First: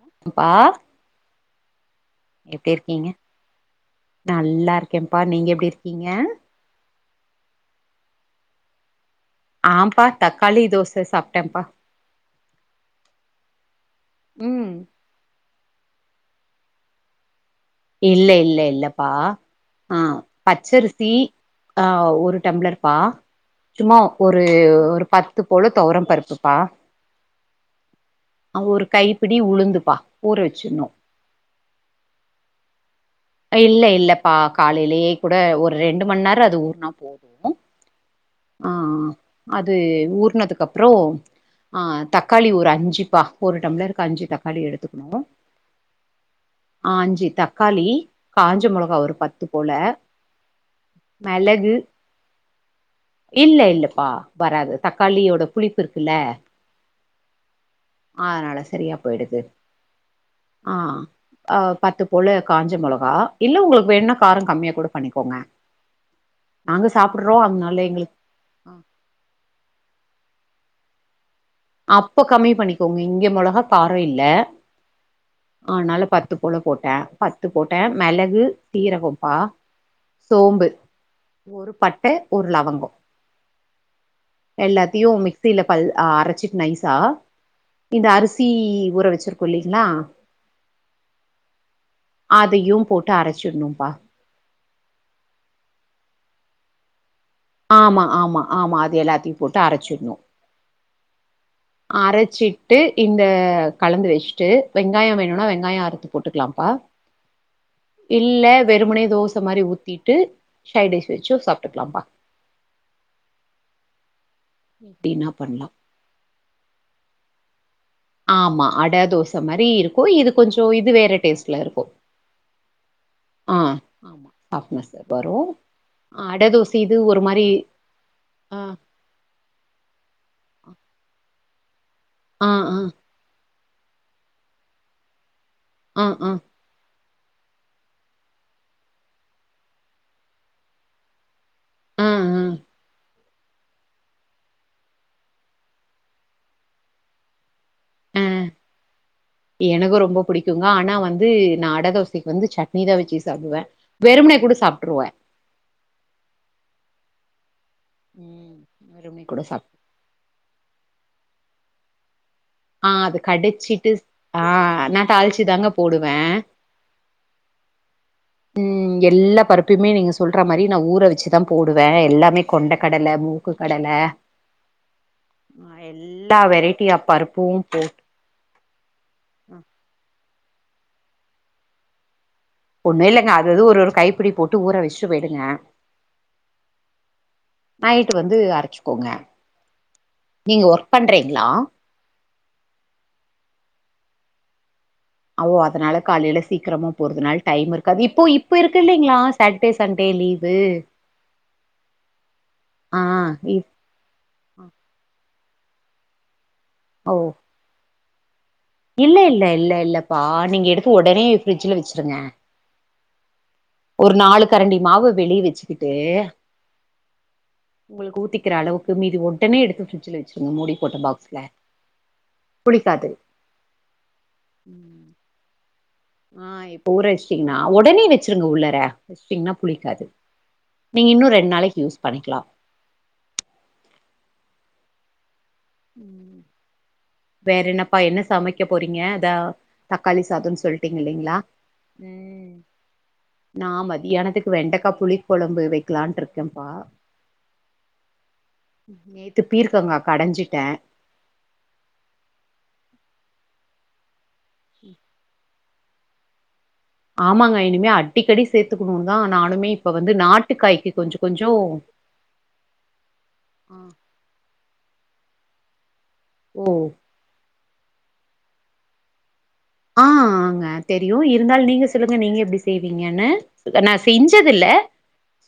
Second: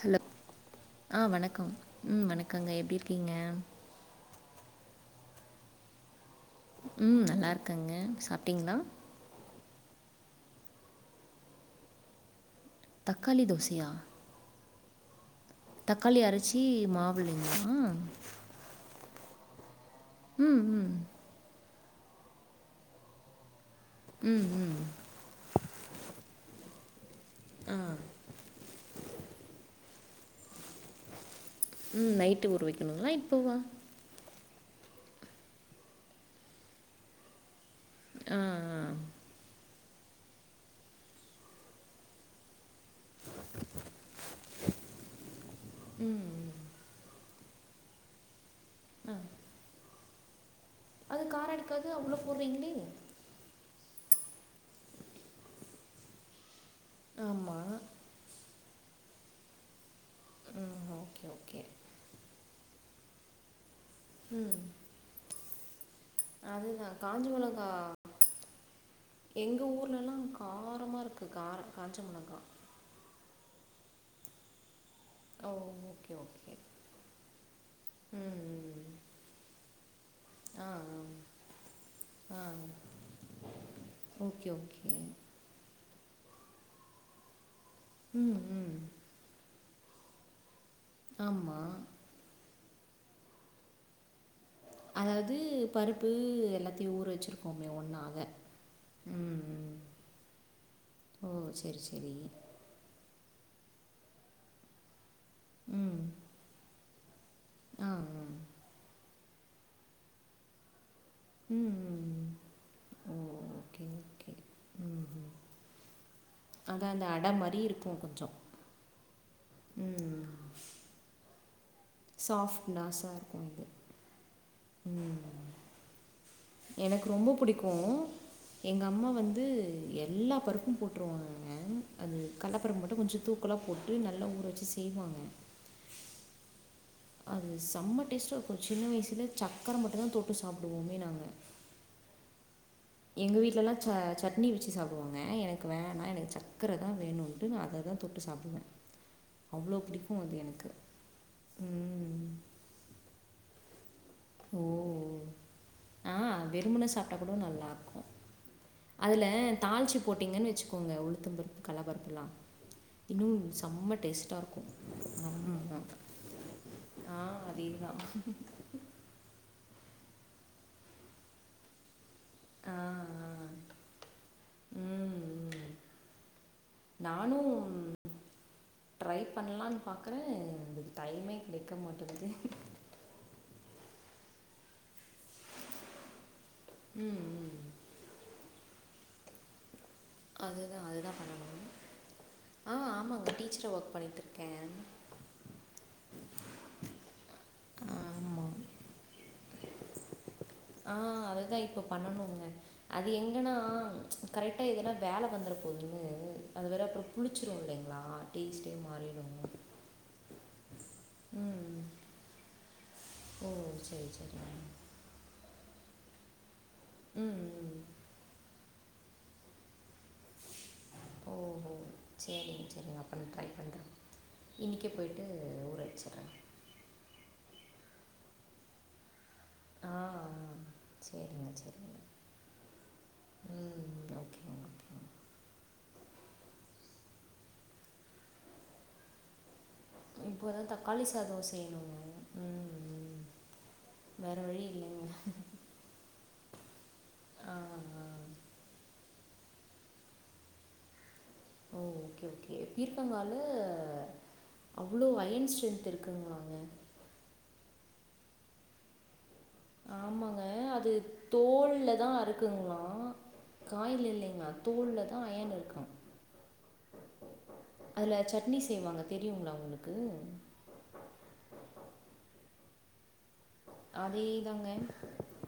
Hello அப்பா ஆ வணக்கம் வணக்கம் எப்டி இருக்கீங்க நல்லா இருக்கேன்ப்பா நீங்க எப்டி இருக்கீங்க ம் நல்லா இருக்கேங்க சாப்பிட்டீங்களா ஆம்பா தக்காளி தோசை சாப்பிட்டேன்ப்பா தக்காளி தோசயா ம் தக்காளி அரச்சி மா வுலைங்ளா ஆ இல்ல இல்ல இல்லப்பா ஆ பச்சரிசி ஆ ஒரு டம்ளர்பா சும்மா ஒரு ஒரு பத் து போல தொவரம் பருப்புப்பா ஆ ஆ ஒரு கைப்பிடி உளுந்துப்பா ஊற வச்சிர்னு ம் நைட்டு ஊறவைக்னுங்ளா இ இல்ல இல்லப்பா காலைலயே கூட ஒரு ரெண்டு மண் நேரோ அது ஊற்னா போது அ ஆ அ‌ ஆ அது ஊற்னதுக்கப்றோ ஆ தக்காளி ஒரு அஞ்சுப்பா ஒரு டம்ளருக்கு அஞ்சு தக்காளி எடுத்துக்னு ஆ அஞ்சு தக்காளி காஞ்ச மொளகா ஒரு பத்து போல அது காரோ மெளகு அடிக்காது அவ்ளோ போட்றீங்ளே இல்ல இல்லப்பா வராது தக்காளியோட புளிப்பு இருக்குல ஆமா அதனால சரியா போய்டுது ஆ ம் ஓகே அ ஓகே பத்து போல காஞ்ச மொளகா இல்ல உங்ளுக் வேண்னா காரோ ம் கம்மியா கூட பண்ணிக்கோங்க நாங்க அதுதான் காஞ்ச சாப்புட்றோ மொளகா அத்னால எங்ளுக் எங்க ஊர்லலா காரமாருக்கு கார காஞ்ச அப்போ மொளகா கம்மி பண்ணிக்கோங்க இங்க மொளகா காரோ இல்ல ஓ ஆனால ஓகே பத்து ஓகே போல போட்டே பத்து போட்டே ம் மெளகு ம் சீரகோ பா ஆ சோம்பு ஆ ஒரு பட்ட ஒரு லவங்கோ ஓகே ஓகே ஸில பல் ஆ அரச்சிட் நைஸா இந்த ம் அரிசி ம் ஊற வச்சிருக்கோ இல்லைங்ளா ஆமா அதயு போட்டு அரச்சிர்னுப்பா அதாவ்து பருப்பு எல்லாத்தியு ஊற வச்சிரு க்கோமே ஆமா ஒன்னாக ஆமா ஆமா அது எல்லாத்தையு ம் போட்டு ம் அரச்சிட்ணு ஓ சேரி சே அரச்சிட்டு இந்த கலந்து வச் ட்டு வெங்காயோ வேணுனா வெங்காயோ ம் அறுத்து போட்டுக்லாம்ப்பா ஆ ஆ இல்ல வெறுமனே தோச மாறி ஊத்திட்டு சைடிஸ் வெச்சு ம் சாப்ட்டுக்லாம்ப்பா ம் ம். ஓ ஓகே ஓகே எப்டினா பண்லா அதா அந்த அட மாரி இருக்கு கொஞ்சொ ஆமா அட தோச மாரி இருக்கு இது கொஞ்சோ இது வேற டேஸ்ட்லருக்கு ஸாஃப்ட்னாஸா இருக்கு இது ஆமா ஸாஃப்ட்னெஸ்ஸு வரு அட தோச இது எனக்கு ஒரு ரொம்ப மாரி புடிக்கு ஆ எங்கம்மா வந்து எல்லா பருப்பு போட்ருவாங்கங்க அது ஆ கல்ல ஆ பருப்பு மட்டு கொஞ்சோ தூ க்களா போட்டு நல்லா ஊற வச்சு செய்வாங்க ஆ ஆ அது செம்ம டேஸ்ட்டாருக்கு சின்ன வய்சுல சக்கர மட்டு தா தொட்டு சாப்டுவோமே நாங்க ஆ ஆ எங்க வீட்லலா ச சட்னி வச்சு சாப்டுவாங்க எனக்கு வேணா எனக்கு சக்கர தா வேணுன்ட்டு நா அத தா தொட்டு சாப்டுவே எனக்கு ரொம்ப புடிக்குங்க ஆனா வந்து நா அட ம் தோசைக்கு வந்து சட்னி தா வச்சு சாப்டுவே வெறுமனே கூட ஓ சாப்ட்டிருவே ஆ வெறுமனே சாப்டா கூட நல்லா ம் வெறுமனே அதுல கூட சாப் தாழ்ச்சு போட்டீங்கனு வச்சுக்கோங்க உளுத்த பருப்பு கல்லப்பருப்புல்லா ஆ அது இன்னு கடிச்சிட்டு செம டேஸ்ட்டா ஆ இருக்கு [inaudible] நா தாளிச்சு தாங்க போடுவே ஆ அதேதா ம் எல்லா பருப்பையுமே நீங்க சொல்ற மாரி நா ஊற வச்சுதா போடுவே எல்லாமே கொண்ட ஆ ஆ. கடல மூக்கு கடல ம் ம் நா எல்லா வெரைட்டியா பருப்பு நானும் போட் ட்ரை பண்ணலான்னு பாக்குற அதுக்கு டைமே கெடைக்க மாட்டுது ஒண்ணு இல்லங்க அதது ஒரு ஒரு கைப்புடி போட்டு ஊற வச்சுட்டு போய்டுங்க ம் ம் நைட்டு வந்து அரச்சக்கோங்க நீங்க அதுதான் ஒர்க் அதுதான் பண்றீங்களா பண்ணணும் ஆ ஆமாங்க டீச்சர ஒர்க் பண்ணிகிட்டுருக்கே ஓ அதனால காலையில சீக்கிரமா போறதுனால டைம் இருக்காது இப்போ இப்போ ஆமாம் இருக்கு இல்லைங்களா சாட்டர்டே சண்டே லீவ் ஆ அததா இப்ப பண்ணனுங்க ஆ அது எங்கன்னா இப் கரெக்டா எதனா வேல வந்துட போதுன்னு அது வேறு அப்றோ ஓ! புளிச்சிரு இல்லைங்களா டேஸ்ட்டே மா இல்ல இல்ல இல்ல இல்லப்பா நீங்க எடுத்து உடனே ஃபரிட்ஜ்ல ம் வச்சிருங்க ஓ சரி ஒரு நாலு சரிங்க கரண்டி மாவு வெளிய வச்சுக்கிட்டு ம் ம். உங்களுக்கு ஊத்திக்கிற அளவுக் கு மிதி ஒடனே எடுத்து ஃபரிட்ஜில வை ஓ ஓ செரிங்க செரிங்க புளிக்காது. அப்ப நா ட்ரை பண்ற இன்னைக்கே ம். போய்ட்டு ஊற வச்சற ஆ இப்ப ஊற வச்சிட்டீங்கன்னா உடனே வச்சிருங்க உள்ளார வச்டிங்கன்னா ஆ புளிக்காது ஆ. நீங்க இன்னு சரிங்க ரெண்டு நாளைக்கி சரிங்க யூஸ் பண்ணிக்கலா ம் ஓகே ம் வேற என்னப்பா என்ன சமைக்க போறீங்க தா தக்காளி இப்போ சாதோனு தான் சொல்லிட்டீங்க தக்காளி இல்லைங்களா சாதம் செய்யணும் ம் நா வேறு மத்தியானத்துக்கு வழி வெண்டக்கா இல்லைங்க புளி கொழம்பு வைகலான்டு இருக்கேன்ப்பா ஆ ஆ. நேத்து பீர்க்கங்கா கடஞ்சிட்டே ஓ ஓகே ஓகே பீர்க்கங்கால அவ்ளோ அயன் ஸ்ட்ரென்த் இருக் குங்ளாங்க ஆமாங்க இனிமே அடிக்கடி சேத்துக்கணும்னு தா நானுமே இப்ப வந்து ஆமாங்க நாட்டுக்காய்க்கு அது கொஞ்சோ கொஞ்சோ தோல்லதா அருக் குங்களா ஆ காய்லா இல்லைங்களா தோல்ல தா அயன் இருக்க ஓ அதுல சட்னி செய்வாங்க தெரியுங்களா உங்களுக்கு ஆ ஆங்க தெரியு இருந்தாலு நீங்க சொல்லுங்க நீங்க எப்டி செய்வீங்கன்னு நா அதே செஞ்சதுல தாங்க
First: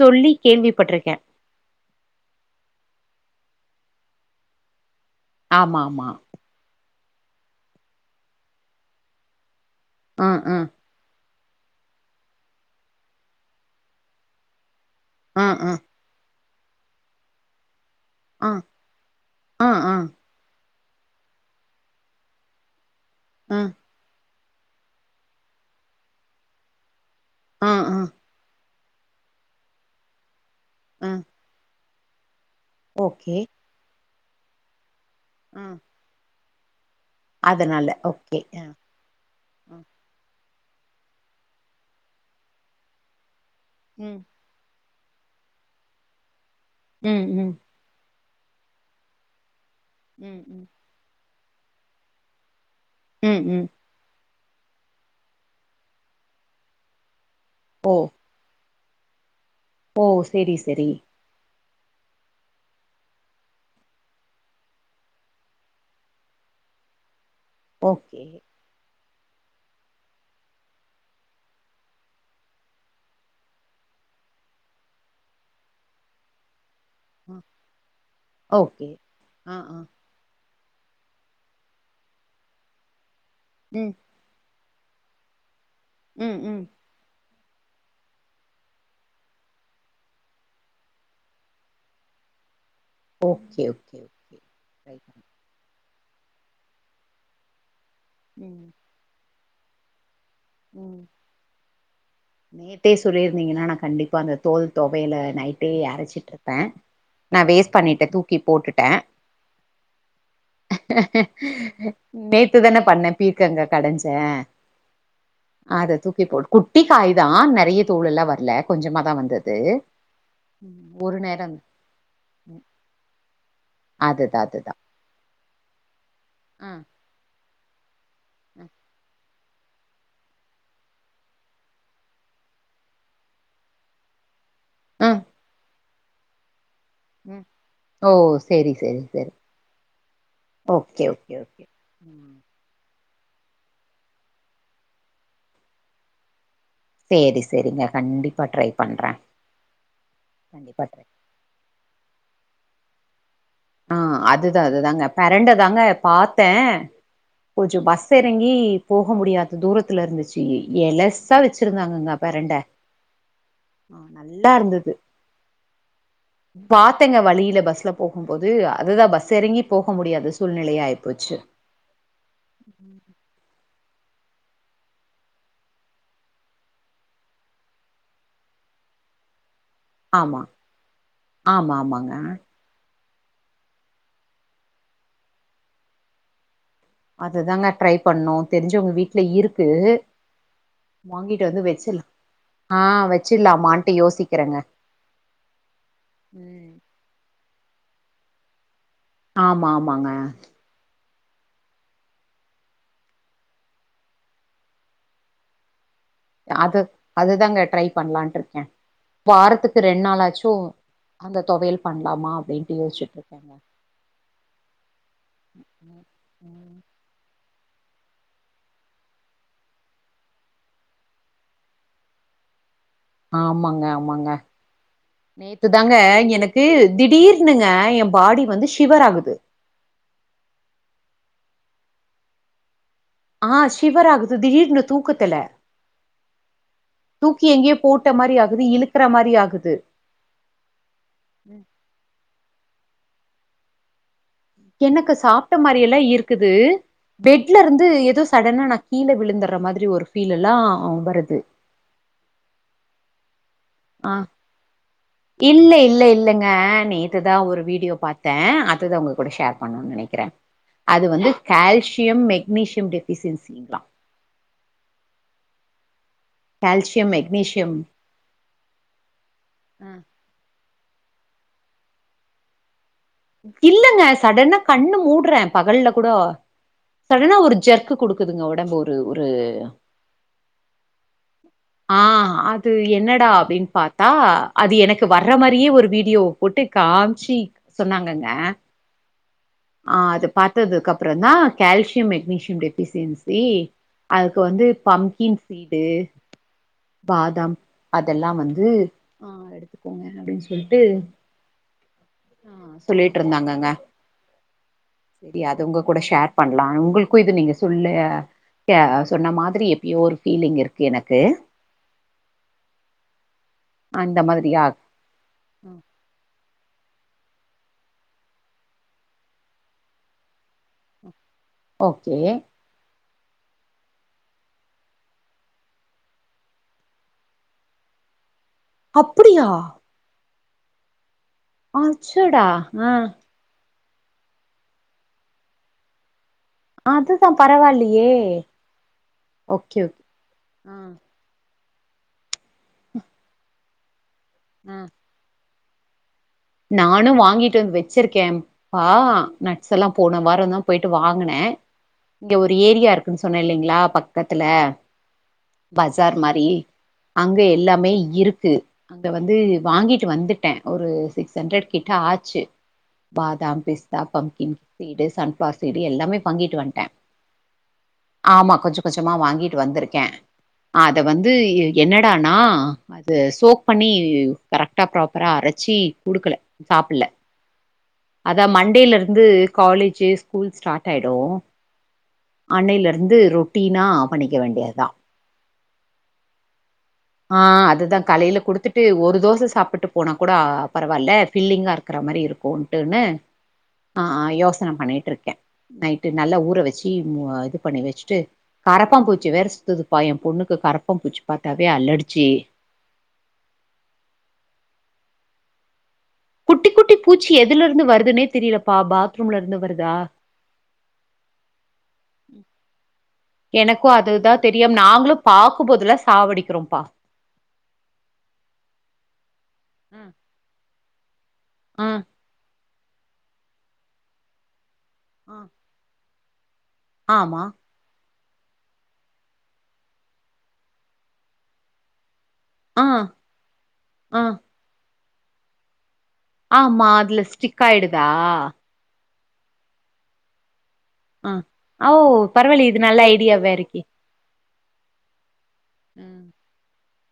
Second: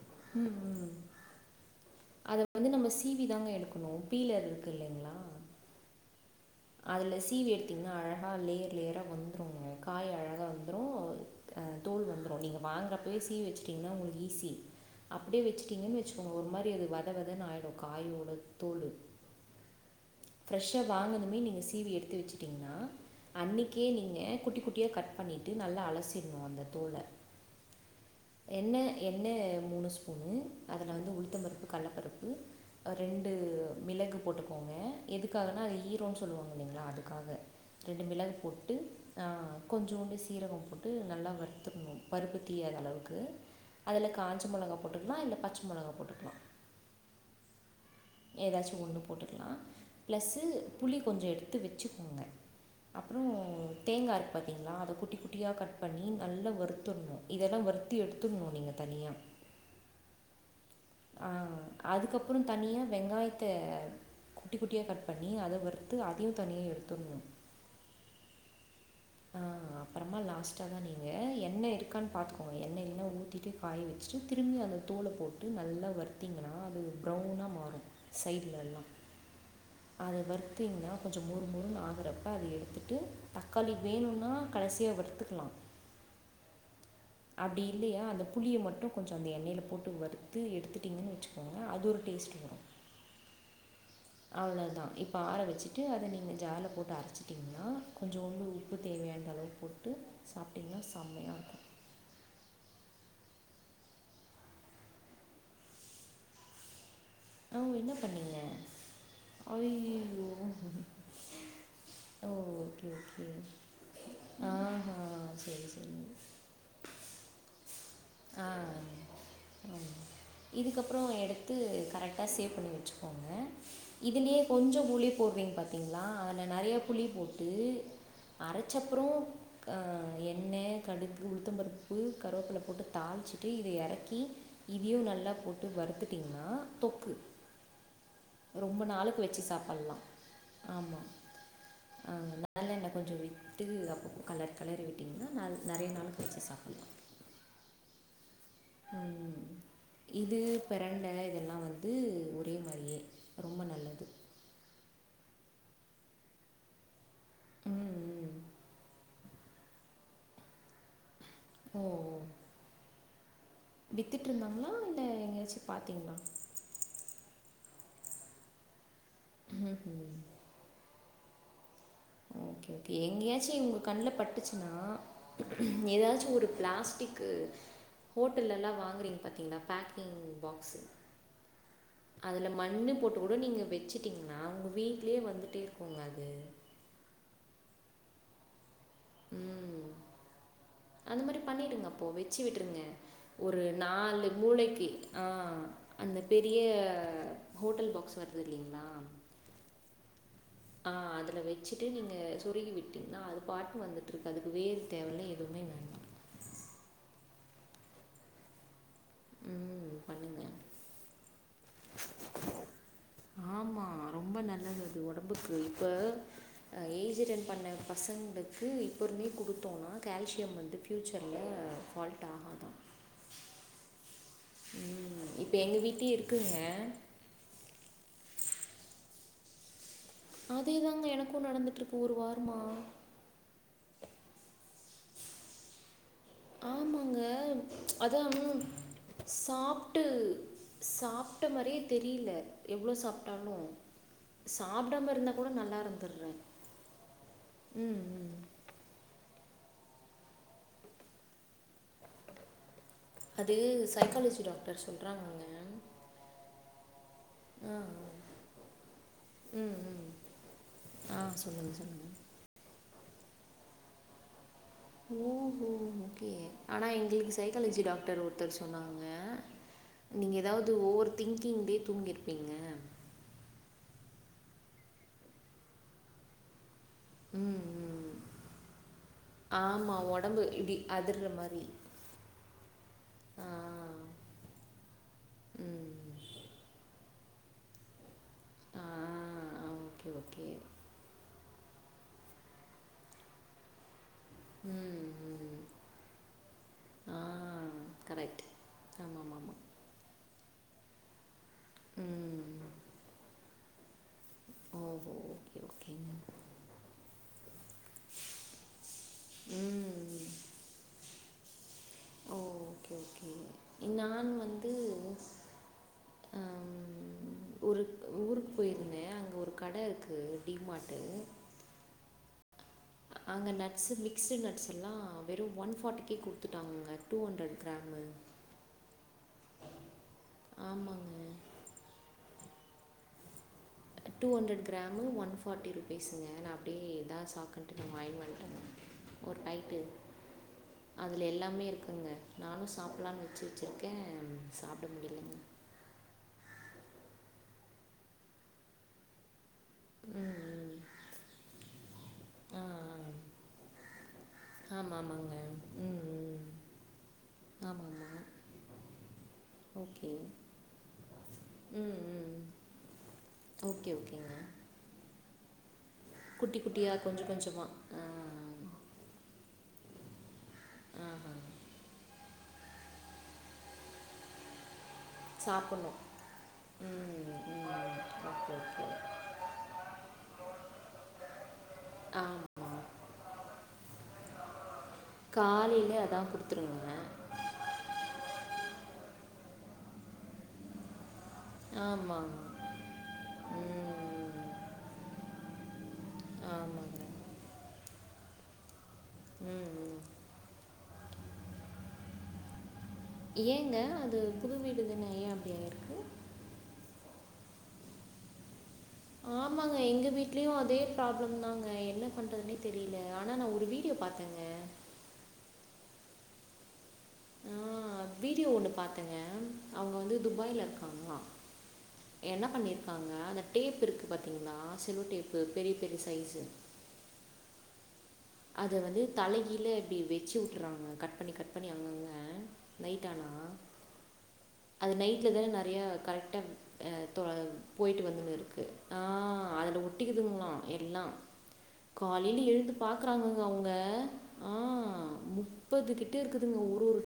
சொல்லி கேள்விப்பட்டிருக்க அத வந்து நம்ம சிவி தாங்க எடுக்கணு பீலர் இருக்கு இல்லைங்களா ஆமா ஆமா அதுல சீவி எடுத்தீங்கன்னா அழகா லேயர் லேயரா வந்துரும்ங்க காய் ஆ அழகா ஆ வந்துரும் ஆ தோல் வந்துரும் நீங்கள் வாங்குனப்பவே சிவி வச்சுட்டிங்கன்னா உங்களுக்கு ஈஸி அப்படியே ஆ ஆ வச்சுட்டிங்கன்னு வச்சுக்கோங்க ஒரு மாறி அது வதவதன்னு ஆயிடும் காயும் மேல் ஆ தோலு ஆ ஆ ஃபிரஷ்ஷா வாங்கணும் அப்பயே நீங்க சீவி எடுத்து வச்சட்டீங்கன்னா அன்னைக்கே நீங்க குட்டி குட்டியா கட் பண்ணிட்டு நல்லா அலசிடணும் அந்த தோல ஆ ஆ எண்ணெ எண்ணெ மூணு ஸ்பூனு அதுல ஆ வந்து உளுத்த பருப்பு கடலப்பருப்பு ரெண்டு ஓகே மிளகு போட்டுக்கோங்க ஆ எதுக்காகன்னா அது ஹீரோன்னு சொல்வாங்களா அது க்காக அதனால ரெண்டு மிளகு ஓகே ஆ போட்டு ஆ ஆ கொஞ்சோண்டு சீரகம் போட்டு நல்லா வறுத்துக்கணும் பருப்பு தீயாத அளவுக்கு அதுல ம் காஞ்ச மொளகா போட்டுக்கலா இல்ல பச்சை மொளகா போட்டுக்கலா ம் ம் ஏதாச்சும் ஒன்னு போட்டுக்கலாம ம் பிளஸ்ஸூ ம் புளி கொஞ்சம் எடுத்து வச்சுக்கோங்க அப்புறம் ம் ம் தேங்காய் இருக்கு பாத்திங்களா அத குட்டி குட்டியா கட் பண்ணி நல்லா வறுத்தர்ணும் இதெல்லாம் வறுத்து ஓ ஓ எடுத்து த்துக்கணும் நீங்க தனியா ஓ சரி சரி ஆ அதுக்கப்புறம் தனியா வெங்காயத்த குட்டி குட்டியா கட் பண்ணி அதை வரு த்து அதயும் தனியா எடுத்தற்ணும் ஓ ஆ அப்புறமா லாஸ்ட்டா தா நீங்க எண்ணெ இருக்கான்னு பாத்துக்கோங்க எண்ணெ இல்லனா ஊத்திட்டு காய வச்சு வச்சு திரும்பி அந்த தூள போட்டு நல்லா வருத்திங்கன்னா அது ப்ரௌனா மாறும் சைடலல்லாம் ஓகே ஆ ஆ அத வருத்திங்கன்னா கொஞ்ச மொறு மொறுனு ஆகிறப்ப அதை எடுத்துட்டு தக்காளி ம் வேணுனா கடைசியா வறுத்துக்கலாம் ம் ம் [inaudible] அப்டி இல்லையா அந்த புளிய மட்டும் கொஞ்சம் அந்த எண்ணெல போட்டு வறுத்து எடுத்துட்டிங்கன்னு வச்சுக்கோங்க அது ஒரு டேஸ்ட்ட் வரும் ஓகே ஓகே ஓகே [inaudible] அவ்வளதா ரைட் இப்ப ஆற வச்சுட்டு அத நீங்க ஜார்ல போட்டு அரைச்சிட்டீங்கன்னா கொஞ்சோண்டு ம் உப்பு தேவையான அளவு போட்டு சாப்பிட்டிங்கன்னா ம் செம்மையா இருக்கும் நேத்தே சொல்லியிருந்தீங்கன்னா நா கண்டிப்பா அந்த தோல் தொவைல நைட்டே அரைச்சிட்டுருப்பே நான் வேஸ்ட் ஆ என்ன பண்ணிடேன் பண்ணீங்க தூக்கி போட்டுட்டேன் ஐயையோ ஓ நேத்து தான ஓகே பண்னேன் ஓகே பீக்கங்கா கடைஞ்சேன் ஆஹா சரி அத சரி தூக்கி போடு குட்டி காய் தான் நிறைய தோல்லாம் வரல ஆ கொஞ்சமாதா வந்தது ஆமாம். இதுக்கப்புறம் ஒரு எடுத்து நேரம் கரெக்டா சேவ் பண்ணி வச்சுக்கோங்க இதுலேயே அதுதா அதுதா கொஞ்சம் புளி போடுவிங்க பாத் பாத்தீங்களா அதுல ஆ நிறைய புளி போட்டு அரைச்சப்புறம் எண்ணெய் கடுகு உளுத்தம்பருப்பு கருவேப்பிலை போட்டு தாளிச்சிட்டு இதை இறக்கி இதையும் ஆ நல்லா போட்டு வறுத்துட்டிங்கன்னா தொக்கு ம் ஓ செரி ரொம்ப செரி நாளுக்கு செரி வச்சு சாப்மலாம் ஆமா ஓகே ஓகே ஓகே ஆ ம் நல்லண்ண கொஞ்ச விட்டு அப்போ கெலரி கெலரி விட்டீங்கன்னா ந நிறைய நாளைக்கு வச்சு சாப்பலாம் சேரி சேரிங்க கண்டிப்பா ட்ரை பண்றே ம் இது கண்டிப்பா ட்ரை பெரண்ட இதெல்லாம் வந்து த்து ஒரே மாரியே ஆ அதுதா அதுதாங்க பெரண்ட தாங்க பாத்தே கொஞ்சோ ம் பஸ் ம். எறங்கி போக முடியாத தூரத்துல இருந்துச்சு எலஸ் சா ஓ வச்சுருந்தாங்கங்க பெரண்ட ஆ நல்லா வித்திட்ருந்தாங்களா இல்ல எங்கயாச்சு பாத்திங்ளா பாத்தெங்க வழியில பஸ்ல போகும் போது அதுதா பஸ் எறங்கி போக முடியாது சூழ்நிலையா ஆயிப்போச்சு ஓகே ஓகே எங்கேயாச்சு இவுங்க கண்ணுல பட்டுச்சுன்னா எதாச்சும் ஒரு பிளாஸ்டிக்கு ஹோட்டல்லெல்லா வாங்குறீங்க பாத்தீங்களா பேக் கிங் ஆமா பாக்ஸு ஆமா ஆமாங் அதுல மண்ணு போட்டு கூட நீங்க வெச்சுட்டீங்கன்னா உங்க வீட்லயே வந்துட்டே இருக்குங்க அது அதுதாங்க ட்ரை பண்ணோ தெரிஞ்சவுங்க வீட்டுல இருக்கு ம் அந்த மாரி வாங்கிட்டு வந்து பண்ணிடுங்க வச்சிர்லா அப்போ வெச்சு ஆ விட்டுருங்க ஒரு வச்சிர்லாமான்ட்டு நாலு யோசிக்கிறேங்க மூலைக்கி ஆ அந்த பெரிய ம் ஹோட்டல் பாக்ஸ் வருது இல்லைங்களா ஆமா ஆமாங்க ஆ அதுல வெச்சுட்டு நீங்க சொருகி விட்டீங்கன்னா அது பாட்னு வந்துட்ருக்கு அதுக்கு வேரு தேவல்ல எதுவுமே வேண்டா அது அதுதாங்க ட்ரை பண்ணலாட்ருக்கே வாரத்துக்கு ம் ரெண் பண்ணுங்க நாளாச்சும் அந்த தொவையல் பண்லாம்மா அப்டின்ட்டு யோஸ்ச்சுட்ருக்கே ஆமாம் ரொம்ப நல்லது அது ஒடம்புக்கு இப்ப அ ஏஜ் அட்டன் பண்ண பசங்களுக்கு இப்பருந்தே குடுத்தோனா கால்சியம் வந்து ஃப்யூச்சர்ல ஃபால்ட் ஆகாதா ஆமாங்க ஆமாங்க ம் இப்போ நேத்து எங்கள் தாங்க வீட்லேயே எனக்கு இருக்குங்க திடீர் ன்னுங்க ஏ ஃபாடி வந்து ஷிவர் ஆகுது அதே தாங்க எனக்கு நடந்துட்டுருக்கு ஒரு வாரமா ஆ ஷிவர் ஆகுது திடீர்னு தூக்கத்துல ஆமாங்க. தூக்கி எங்கெயோ போட்ட மாரி ஆகுது இழுக்குற மாரி ஆகுது ட்டு சாப்ட்ட மாரியே தெரியில எவ்ளோ சாப்ட்டாலு எனக்கு சாப்ட்ட மாரியெல்லா இருந்துர்றேன். இருக்குது பெட்ல இருந்து ம், எதோ ம். சடனா நா கீழ விழுந்துர்ற மாதிரி ஒரு ஃபீல்லெல்லா வருது அது ஆ சைக்காலஜி டாக்டர் சொல்றாங்கங்க. இல்ல இல்ல இல்லங்க நேத் த்து தா ஒரு வீடியோ பாத்தே அதுதா உங்க கூட ஷேர் பண்ணனன்னு நெனைக்கிறே அது ஆ வந்து சொல்லுங்க, சொல்லுங்க. கால்சியம் மெக்னீசியம் டெபிஷியன்சீங்ளா ஓ ஹோ ஓகே ஆனா கால்சியம் எங்குளுக்கு மெக்னீசியம் சைக்காலஜி டாக்டர் ஒரு ஒருத்தர் சொன்னாங்க நீங்க எதாவது ஓவர் திங்கிங்லே தூங்கிருப்பீங்க இல்லங்க சடனா கண்ணு மூடுறே பகல்ல கூட சடனா ம், ஒரு ஜர்க்கு ம். குடுக்குதுங்க உடம்பு ஒரு ஒரு ஆமா ஒடம்பு இப்டி அதுர்ற மாரி ஆ அது என்னடா ஆ அப்டின் பாத் தா அது எனக்கு வர்ற மாரியே ஒரு ம் வீடியோவ போட்டு காம்ச்சி சொன்னாங்கங்க ஆ ஆ ஓகே அது ஓகே பாத்ததுக்கு அப்றோ தா கால்சியம் மெக்னீசியம் டெபிஷியன்சி அது இப்ப வந்து ம் பம்கின் ம் சீடு ஆ பாதாம் அதெல்லா கரெக்ட் வந்து அ ஆமாம் ஆமாம் எடுத் போங்க அப்டின்னு சொல்லிட்டு ம் அ சொல்லிட்டு இருந்தாங்கங்க ஓஹோ [unintelligible] ஓகே அதுங்க கூட ஓகேங்க ஷேர் பண்ண [unintelligible] உங்களுக்கும் இது நீங்க சொல்ல சொன்ன மாதிரி எப்பயோ ம் ஒரு ஃபீலிங் இருக்கு எனக்கு ஓ ஓகே ஓகே அந்த நானு மாதிரியா வந்து ம். அ ஒரு ஊருக்கு போயிருந்தே அங்க ஒரு கட இருக்கு டி மார்ட் ஓகே அங்கே நட்ஸு மிக்ஸ்டு நட்ஸ் எல்லாம் வெறும் ஒன் ஃபாட்டிக்கே குடுத்துட்டாங்கங்க டூ ஹண்ட்ரட் கிராமு அப்டியா ஆமாங்க அச்சடா அ two hundred gram one fifty ருபீஸுங்க நான் அப்டியே இதா அதுதா சாக்குன்ட்டு நா பரவாயில்லையே வாங்கிட்டு வந்துட்டே ஒரு ஓகே பாக்கெட்டு ஓகே ஆ அதுல எல்லாமே இருக்குங்க நானு சாப்டலான்னு வச்சு வச்சுருக்கே ஆ சாப்ட முடிலங்க நானு வாங்கிட்டு வந்து வச்சிருக்கே அ நட்ஸ் எல்லா போன ம் வார தா ம் போயிட்டு வாங்குன இங்க ஒரு ஆ ஆ ஏரியா இருக்குனு சொன்ன இல்லிங்களா பக்கத்துல ஆமாம் ஆமாங்க ம் பஜார் ம் மாரி அங்க எல்லாமே ஆமாம் ஆமாம் இருக்கு அங்க வந்து வாங்கிட்டு ஓகே வந்துட்டே ஒரு சிக்ஸ் ஹன்ட்ரட் கிட்ட ம் ம் ஆச்சு பாதாம் ஓகே பிஸ்தா ஓகேங்க பம்கின் சீடு சன்ஃப்ளார் சீடு எல்லாமே வாங்கிட்டு குட்டி வந்ட்டே குட்டியா கொஞ்சோ கொஞ்சோ மா ஆமா கொஞ்சோ கொஞ்சமா வாங்கிட்டு வந்திருக்க அத வந்து ஆஹா என்னடானா அது சோக் பண்ணி கரெக்டா ப்ராப் அப்பற அரச்சி சாப்பிட்ணும் குடுக்கல சாப்டல [inaudible] அதா ஓகே மண்டேல இருந்து காலேஜ் ஸ்கூல் ஸ்டார்ட் ஆயிடு ஆமாம் அன்னைல இருந்து ரொட்டினா பண்ணிக்க வேண்டியது தா காலைல அதா குடுத்துருங்கங்க அ அதுதா காலைல குடுத்துட்டு ஒரு தோசை சாப்ட்டு போனா கூட பரவாயில்ல ஃபீலிங்கா இருக்கிற மாறி ஆமாம் இருக்குன்ட்டுன்னு ம் யோசன பண்ணிட்டுருக்கே நைட்டு நல்லா ஊற வச்சு ஆமாங்க மு இது பண்ணி வச்சுட்டு கரப்பான்பூ பூச்சி வேற ம் ம். சுத்துதுப்பா என் பொண்ணுக்கு கரப்பாம்பூச்சி பாத்தாவே அலர்ஜி ஏங்க அது புது வீடு தான ஏன் அப்டி ஆயிருக்கு குட்டி குட்டி பூச்சி எதுல இருந்து வருதுன்னே தெரியல பா பாத் ஆமாங்க எங்க வீட்லயும் அதே ப்ராப்ளம்ந்தாங்க என்ன பண்றதுனே தெரியல ஆனா நான் ஒரு வீடியோ பாத்தேங்க பாக்கும் போதுலா சாவடிக்கிறோ பா வீடியோ ஒன்னு பாத்தேங்க அவுங்க வந்து துபாய்ல இருக்காங்களா அ என்ன பண்ணிருக்காங்க அந்த டேப் இருக்கு பாத் என்னா சில்லோ டேப்பு ம் பெரிய பெரிய சைசு ஆமா அத வந்து தலைகீழ இப்டி வச்சு விட்டுறாங்க கட் பண்ணி கட் பண்ணி அங்கங்க ஆ நைட் ஆனா ஆ அது நைட்ல தான நெறைய கர ட ஆமா அதுல அ ஸ்டிக் போய்ட்டு ஆயிடுதா வந்துன்னு இருக்கு அ அதுல ஒட்டிக்குதுங்களா எல்லா ஆ ஓ காலைல பரவால்லையே எழுந்து இது நல்ல பாக்குறாங்கங்க ஐடியாவா அவுங்க இருக்கே ஆ முப்பது கிட்ட ம் இருக்குதுங்க ஒரு ஒரு